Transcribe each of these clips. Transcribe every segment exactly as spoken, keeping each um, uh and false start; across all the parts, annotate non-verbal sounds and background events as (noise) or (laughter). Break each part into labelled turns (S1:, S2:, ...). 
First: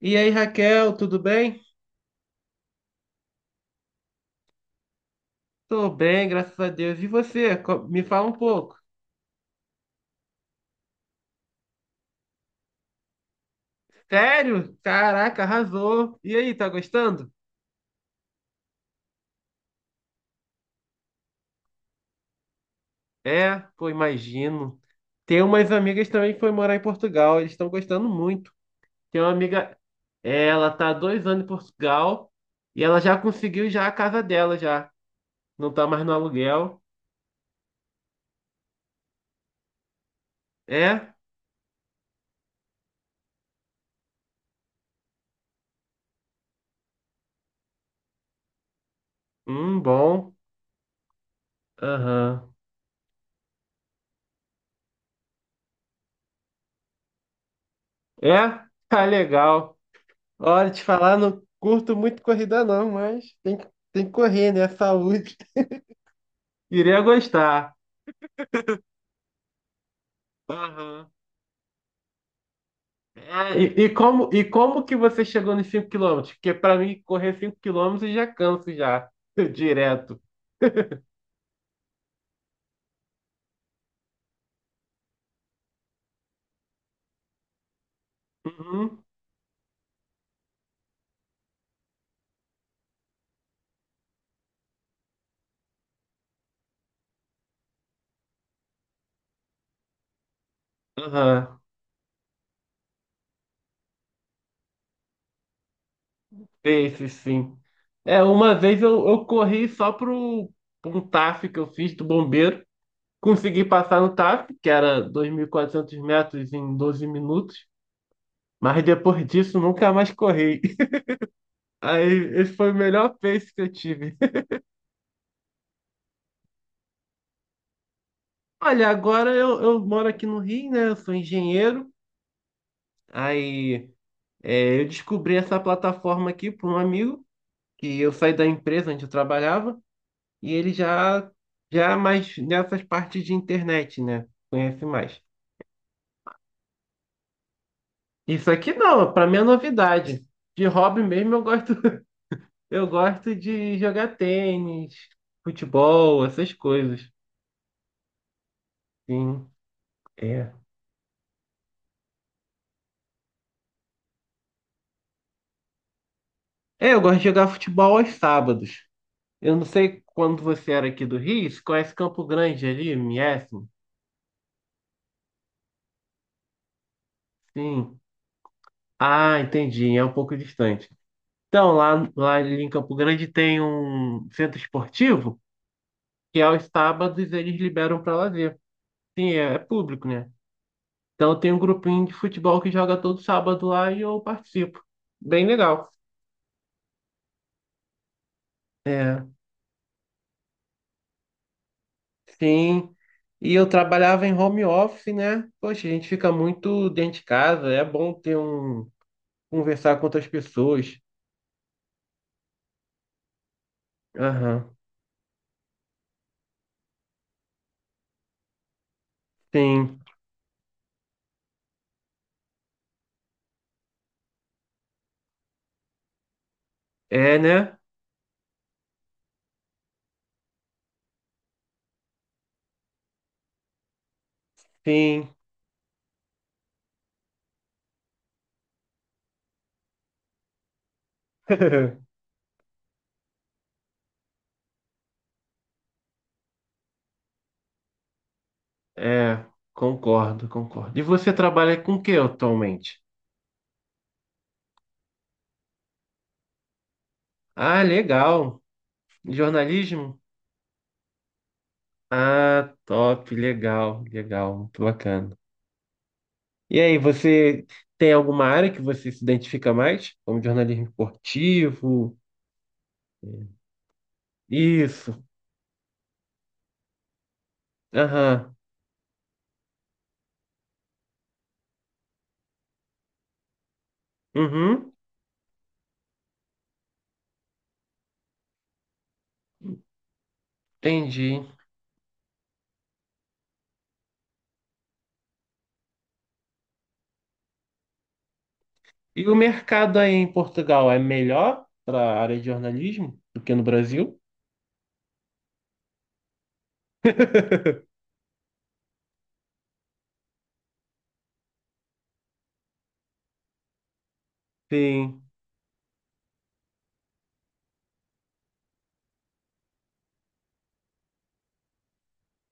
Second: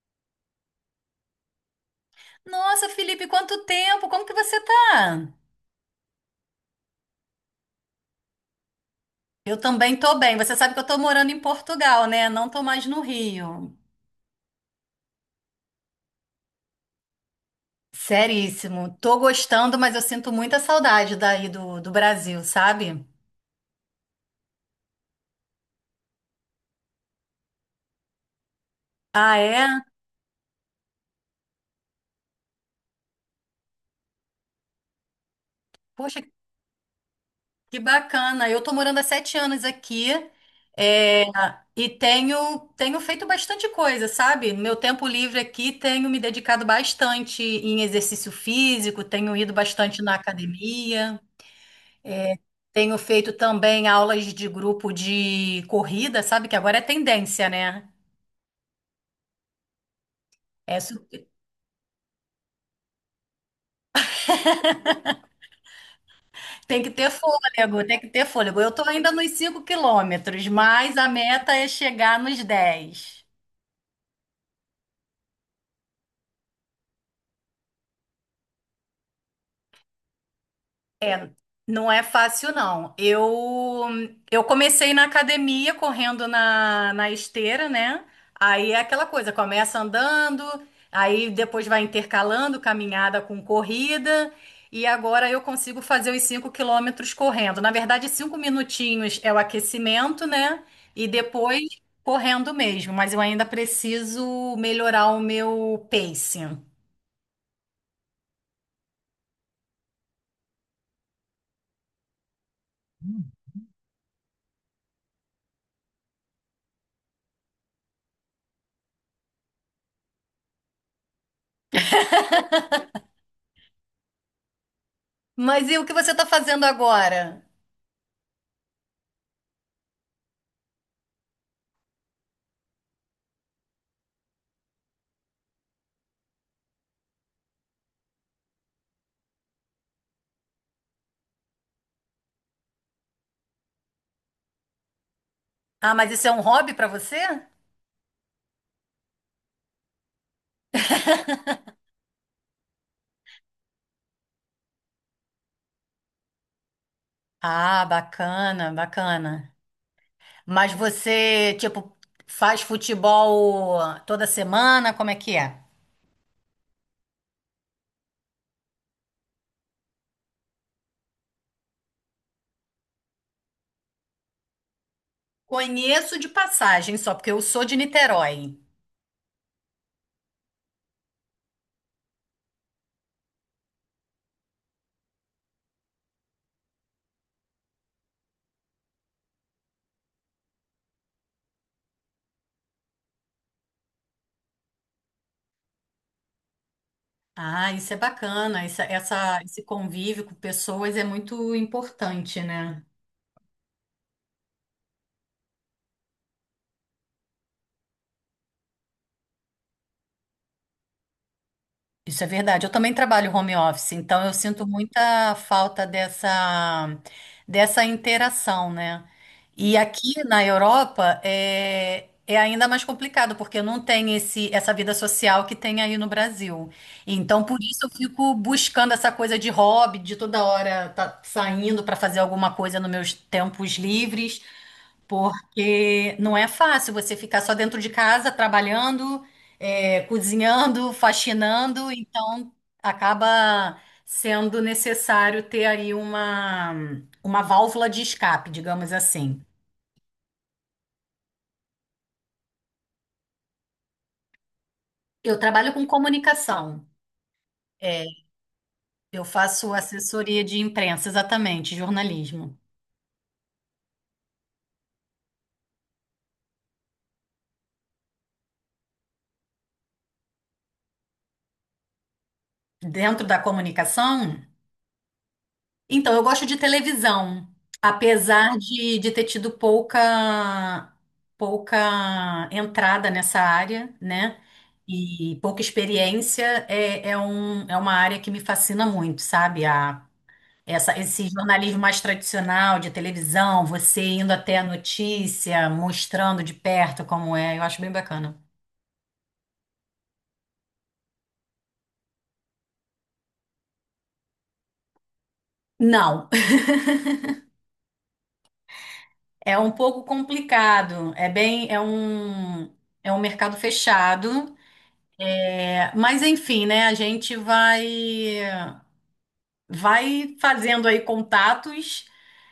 S1: E aí, Raquel, tudo bem?
S2: Nossa, Felipe, quanto tempo? Como que você tá?
S1: Tô bem, graças a Deus. E você? Co- Me fala um pouco.
S2: Eu também tô bem. Você sabe que eu tô morando em Portugal, né? Não tô mais no Rio.
S1: Sério? Caraca, arrasou. E aí, tá gostando?
S2: Seríssimo. Tô gostando, mas eu sinto muita saudade daí do, do Brasil, sabe?
S1: É, pô, imagino. Tem umas amigas também que foi morar em Portugal. Eles estão gostando muito. Tem uma
S2: Ah, é?
S1: amiga, ela tá há dois anos em Portugal e ela já conseguiu já a casa dela já. Não tá mais no
S2: Poxa,
S1: aluguel.
S2: que bacana. Eu tô morando há sete anos aqui,
S1: É?
S2: é, e tenho, tenho feito bastante coisa, sabe? Meu tempo livre aqui tenho me dedicado bastante em exercício físico, tenho ido
S1: Hum,
S2: bastante na
S1: bom.
S2: academia.
S1: Aham.
S2: Tenho feito também aulas de grupo de corrida, sabe? Que agora é tendência, né?
S1: É? Tá legal. Olha,
S2: É
S1: te
S2: su-
S1: falar, não curto muito corrida não, mas tem que, tem que correr, né? Saúde. (laughs)
S2: Tem que
S1: Iria
S2: ter
S1: gostar.
S2: fôlego, tem que ter fôlego. Eu tô ainda nos cinco quilômetros, mas a
S1: Aham.
S2: meta é chegar nos dez.
S1: É, e, e como, e como que você chegou nos cinco quilômetros? Porque pra mim, correr cinco quilômetros já canso já, (laughs) direto.
S2: Não é fácil, não. Eu, eu comecei na academia correndo na, na esteira, né? Aí é
S1: Uhum.
S2: aquela coisa, começa andando, aí depois vai intercalando caminhada com corrida, e agora eu consigo fazer os cinco quilômetros correndo. Na verdade, cinco minutinhos é o aquecimento, né? E
S1: Aham.
S2: depois correndo mesmo, mas eu ainda preciso melhorar o meu pacing.
S1: Pace, sim. É, uma vez eu, eu corri só pro, pro um T A F que eu fiz do bombeiro. Consegui passar no T A F, que era dois mil e quatrocentos metros em doze minutos. Mas depois disso, nunca mais corri. Aí, esse foi o melhor peixe que eu tive. (laughs)
S2: Mas e o que você está fazendo agora?
S1: Olha, agora eu, eu moro aqui no Rio, né? Eu sou engenheiro. Aí, é, eu descobri essa plataforma aqui por um amigo, que eu saí da empresa onde eu trabalhava, e ele já, já é mais nessas partes de internet, né? Conhece mais.
S2: Ah, mas isso é um hobby para você?
S1: Isso aqui não, para mim é novidade. De hobby mesmo, eu gosto, (laughs) eu gosto de jogar tênis, futebol, essas coisas.
S2: Ah, bacana,
S1: Sim,
S2: bacana.
S1: é.
S2: Mas você, tipo, faz futebol toda semana? Como é que é?
S1: É, eu gosto de jogar futebol aos sábados. Eu não sei quando você era aqui do Rio, você conhece Campo Grande ali, M S.
S2: Conheço de passagem só, porque eu sou de
S1: Sim.
S2: Niterói.
S1: Ah, entendi, é um pouco distante. Então, lá, lá ali em Campo Grande tem um centro esportivo que é aos sábados eles liberam para lazer. Sim, é, é público, né? Então tem um grupinho de futebol que joga todo sábado lá e eu participo. Bem legal.
S2: Ah, isso é bacana. Essa,
S1: É,
S2: essa- esse convívio com pessoas é muito importante, né?
S1: sim. E eu trabalhava em home office, né? Poxa, a gente fica muito dentro de casa, é bom ter um conversar com outras pessoas.
S2: Isso é verdade. Eu também trabalho home office, então eu sinto
S1: Aham.
S2: muita falta dessa, dessa interação, né? E
S1: Sim.
S2: aqui na Europa é, é ainda mais complicado, porque não tem esse, essa vida social que tem aí no Brasil.
S1: É,
S2: Então, por
S1: né?
S2: isso eu fico buscando essa coisa de hobby, de toda hora tá saindo para fazer alguma coisa nos meus tempos livres.
S1: Sim.
S2: Porque não é fácil você ficar só dentro de casa, trabalhando, é, cozinhando, faxinando,
S1: (laughs)
S2: então acaba sendo necessário ter aí uma, uma válvula de escape, digamos assim.
S1: É, concordo, concordo. E você trabalha com o que atualmente?
S2: Eu trabalho com comunicação,
S1: Ah,
S2: é,
S1: legal.
S2: eu faço
S1: Jornalismo?
S2: assessoria de imprensa, exatamente, jornalismo.
S1: Ah, top, legal, legal, muito bacana. E aí, você tem alguma área que você se identifica mais? Como jornalismo esportivo?
S2: Dentro da
S1: É,
S2: comunicação,
S1: isso.
S2: então, eu gosto de televisão,
S1: Aham.
S2: apesar de, de ter tido pouca, pouca entrada nessa área, né?
S1: Uhum.
S2: E pouca experiência, é, é, um, é uma área que me fascina muito, sabe? A, essa, esse
S1: Entendi.
S2: jornalismo mais tradicional de televisão, você indo até a notícia, mostrando de perto como é, eu acho bem bacana.
S1: E o mercado aí em Portugal é melhor para a área de jornalismo do que no Brasil?
S2: Não, (laughs) é um pouco complicado, é bem, é um, é um mercado fechado.
S1: Sim.
S2: Mas enfim, né? A gente vai vai fazendo aí contatos,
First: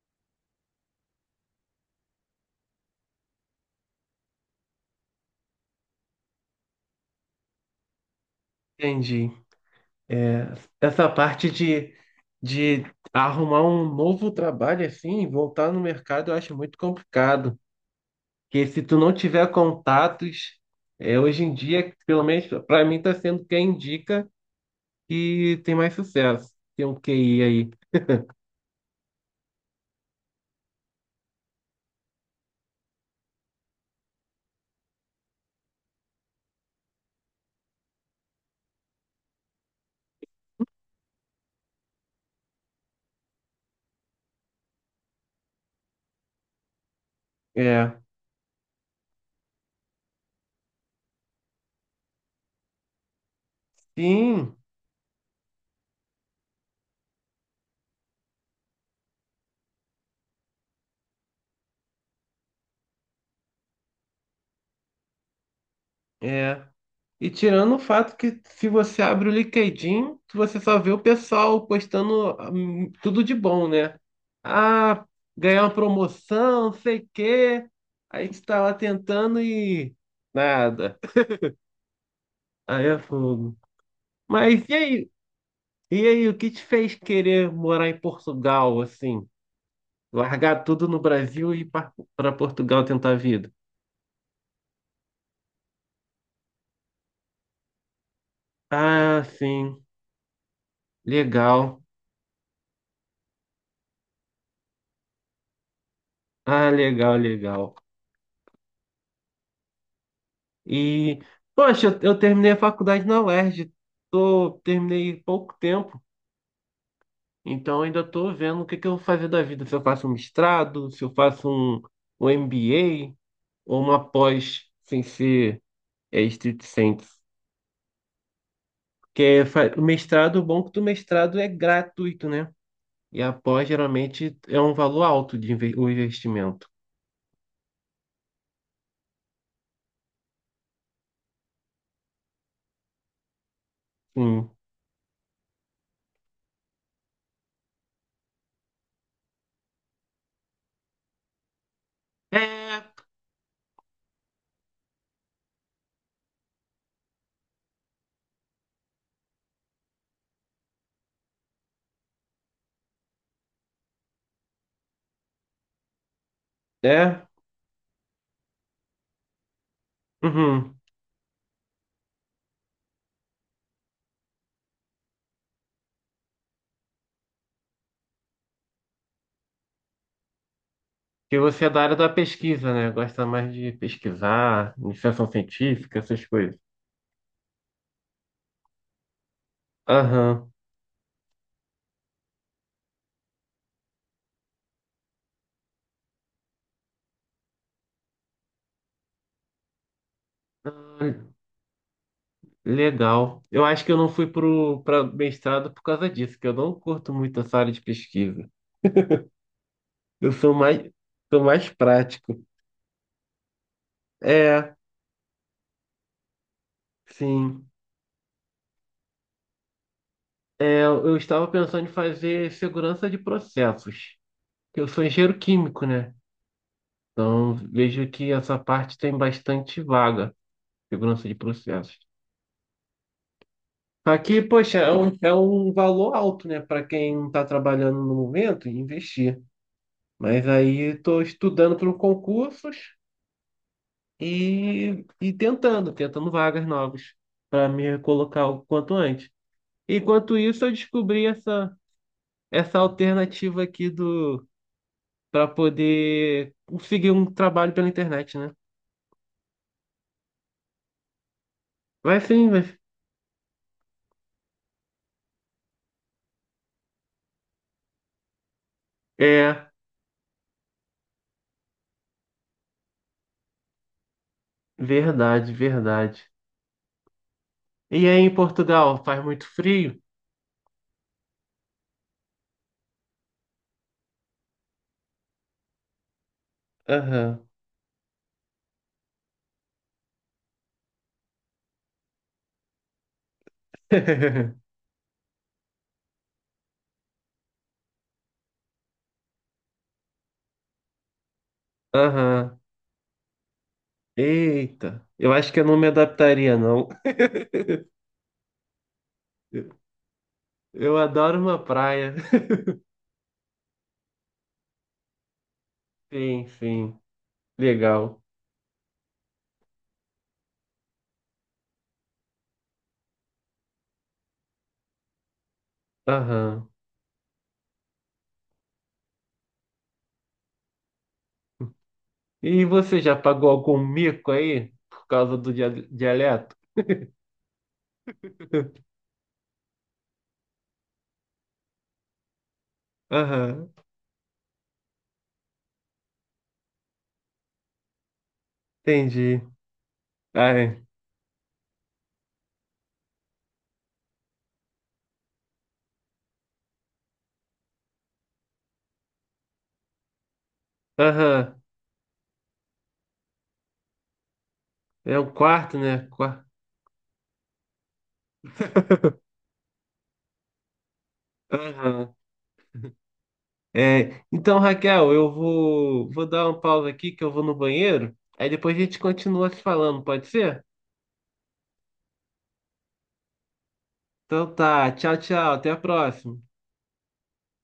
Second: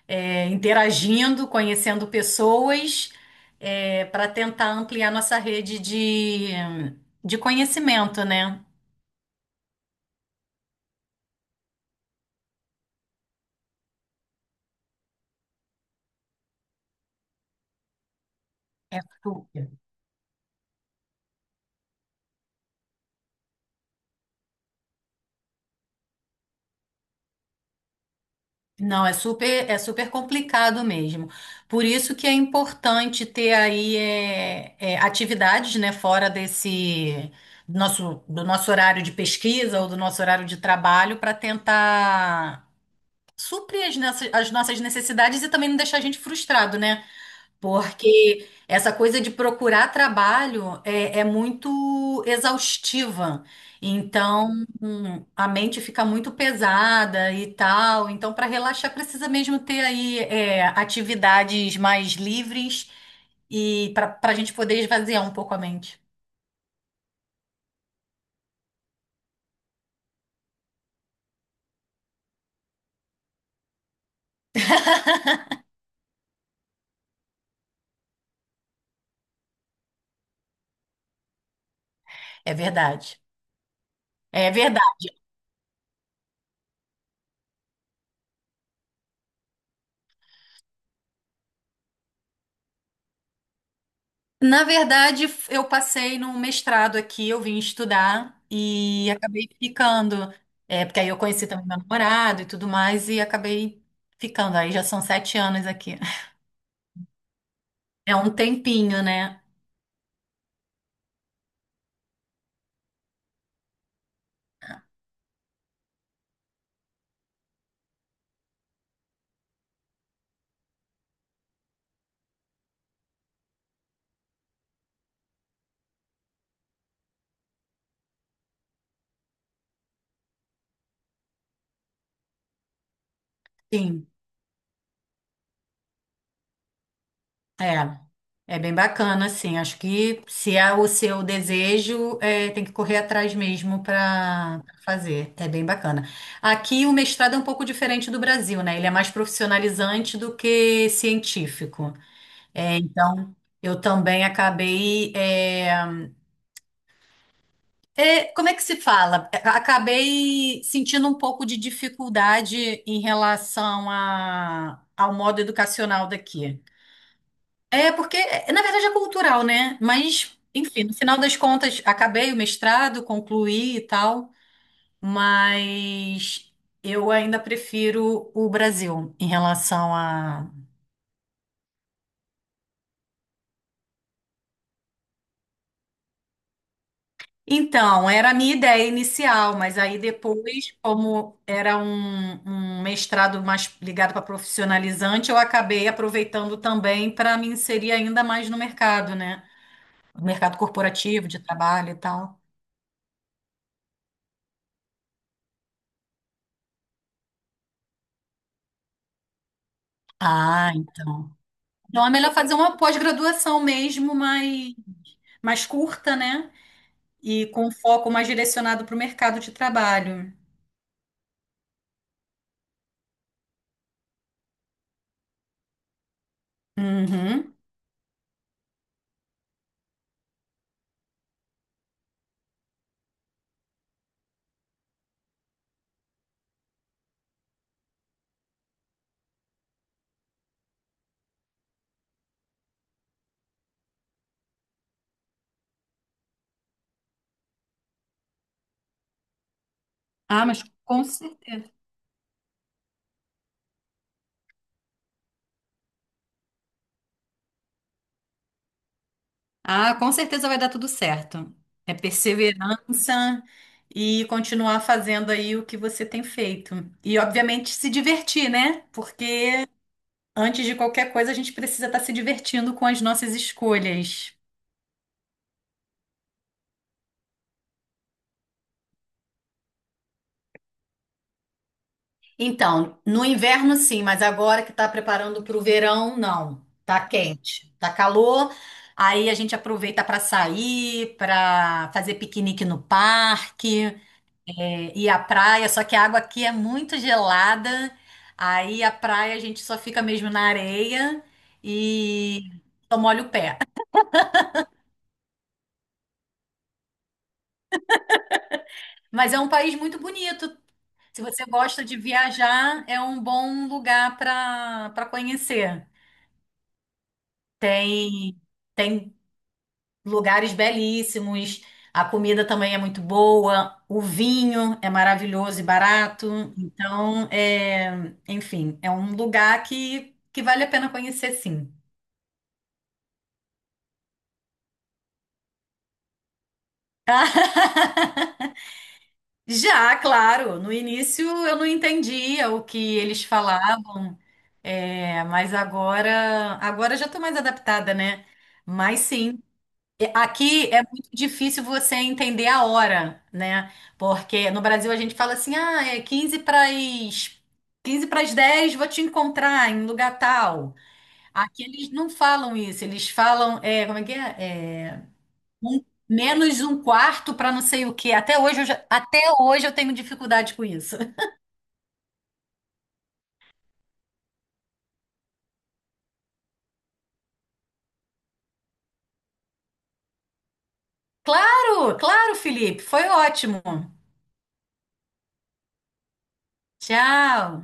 S2: é, interagindo, conhecendo pessoas, para tentar ampliar nossa rede de, de conhecimento, né?
S1: Entendi. Essa parte de, de arrumar um novo trabalho assim, e voltar no mercado, eu acho muito complicado. Porque se tu
S2: É
S1: não tiver
S2: super.
S1: contatos, é, hoje em dia, pelo menos para mim, tá sendo quem indica que tem mais sucesso. Tem um Q I aí.
S2: Não, é super, é super complicado mesmo. Por isso que é importante ter aí é, é, atividades, né, fora desse nosso, do nosso horário de pesquisa ou do nosso horário de trabalho para tentar suprir as nossas, as nossas necessidades e também não deixar a gente frustrado, né?
S1: É.
S2: Porque essa coisa de procurar trabalho é, é muito exaustiva. Então,
S1: Sim,
S2: hum, a mente fica muito pesada e tal. Então, para relaxar, precisa mesmo ter aí é, atividades mais livres e para para a gente poder esvaziar um pouco a mente.
S1: é. E tirando o fato que se você abre o LinkedIn, você só vê o pessoal postando hum, tudo de bom, né? Ah, ganhar uma promoção, não sei o quê. Aí você tá lá tentando e nada.
S2: É
S1: Aí é
S2: verdade.
S1: fogo.
S2: É
S1: Mas e
S2: verdade.
S1: aí? E aí, o que te fez querer morar em Portugal, assim? Largar tudo no Brasil e ir para Portugal tentar a vida?
S2: Na verdade, f- eu passei num mestrado aqui, eu vim estudar e
S1: Ah,
S2: acabei
S1: sim.
S2: ficando. É, porque aí eu conheci também meu
S1: Legal.
S2: namorado e tudo mais, e acabei ficando. Aí já são sete anos aqui.
S1: Ah, legal, legal.
S2: É um tempinho, né?
S1: E, poxa, eu, eu terminei a faculdade na UERJ. Tô, terminei pouco tempo, então ainda tô vendo o que que eu vou fazer da vida. Se eu faço um mestrado, se eu faço um, um M B A ou uma pós sem ser é, estrito senso. Porque fa- o mestrado, o bom é que o mestrado é gratuito, né? E a pós
S2: Sim,
S1: geralmente é um valor alto de inve- o investimento.
S2: é. É bem bacana, assim. Acho que se é o seu desejo, é, tem que correr atrás mesmo
S1: Sim.
S2: para fazer. É bem bacana. Aqui o mestrado é um pouco diferente do Brasil, né? Ele é mais profissionalizante do que científico. É,
S1: É,
S2: então, eu também acabei, é, é, como é que se fala? É, acabei sentindo um pouco de dificuldade em relação a, ao modo educacional daqui.
S1: é.
S2: É, porque, é, na verdade, é cultural, né? Mas,
S1: Uhum.
S2: enfim, no final das contas, acabei o mestrado, concluí e tal, mas eu ainda prefiro o Brasil em relação a.
S1: Que você é da área da pesquisa, né? Gosta mais de pesquisar, iniciação científica, essas coisas.
S2: Então, era a minha ideia inicial, mas aí
S1: Aham.
S2: depois, como era um, um mestrado mais ligado para profissionalizante, eu acabei aproveitando também para me inserir ainda mais no mercado, né? No mercado
S1: Ah,
S2: corporativo, de trabalho e tal.
S1: legal. Eu acho que eu não fui pro para mestrado por causa disso, que eu não curto muito essa área de pesquisa. Eu sou
S2: Ah,
S1: mais
S2: então.
S1: sou mais
S2: Então é melhor
S1: prático.
S2: fazer uma pós-graduação mesmo, mais,
S1: É,
S2: mais curta, né? E
S1: sim.
S2: com foco mais direcionado para o mercado de trabalho.
S1: É, eu estava pensando em fazer segurança de processos. Eu sou engenheiro químico, né? Então
S2: Uhum.
S1: vejo que essa parte tem bastante vaga, segurança de processos. Aqui, poxa, é um, é um valor alto, né, para quem está trabalhando no momento e investir. Mas aí estou estudando para concursos e, e tentando, tentando vagas novas para me colocar o quanto antes. Enquanto
S2: Ah, mas
S1: isso, eu
S2: com
S1: descobri
S2: certeza.
S1: essa, essa alternativa aqui do para poder conseguir um trabalho pela internet, né?
S2: Ah, com certeza vai dar tudo certo. É
S1: Vai sim, mas
S2: perseverança e continuar fazendo aí o que você tem feito. E, obviamente, se divertir, né? Porque
S1: é
S2: antes de qualquer coisa, a gente precisa estar se divertindo com as nossas escolhas.
S1: verdade, verdade. E aí em Portugal, faz muito frio?
S2: Então, no inverno sim, mas agora que tá preparando para o verão, não. Tá
S1: Aham.
S2: quente, tá calor. Aí a gente aproveita para sair, para fazer piquenique no parque.
S1: (laughs)
S2: É, e a praia, só que a água aqui é muito gelada, aí a praia a gente só fica mesmo na areia e
S1: Aham.
S2: só molha o pé.
S1: Eita, eu acho que eu não me adaptaria, não. (laughs)
S2: (laughs) Mas é um país muito bonito.
S1: Eu
S2: Se
S1: adoro
S2: você
S1: uma
S2: gosta de
S1: praia. (laughs)
S2: viajar, é um bom lugar para para conhecer.
S1: Sim, sim. Legal.
S2: Tem tem lugares belíssimos, a comida também é muito boa, o vinho é maravilhoso e barato.
S1: Aham.
S2: Então, é, enfim, é um lugar que que vale a pena conhecer, sim.
S1: E você já pagou algum mico aí por causa do dia- dialeto?
S2: (laughs)
S1: (laughs)
S2: Já, claro. No início eu não entendia o que eles
S1: Aham.
S2: falavam, é, mas agora, agora eu já estou mais adaptada, né? Mas sim,
S1: Entendi.
S2: e- aqui
S1: Ai.
S2: é muito difícil você entender a hora, né? Porque no Brasil a gente fala assim, ah, é quinze para as quinze para as dez, vou te encontrar em lugar tal.
S1: Aham.
S2: Aqui eles não falam isso, eles falam, é, como é que é? É,
S1: É um quarto,
S2: um-
S1: né? Qua-
S2: menos um quarto para não sei o quê. Até hoje eu já- até hoje eu tenho dificuldade com isso. (laughs)
S1: Aham. É. Então, Raquel, eu vou vou dar uma pausa aqui que eu vou no banheiro. Aí depois a gente continua se falando, pode ser?
S2: Claro, claro, Felipe, foi ótimo.
S1: Então tá. Tchau, tchau. Até a próxima.
S2: Tchau.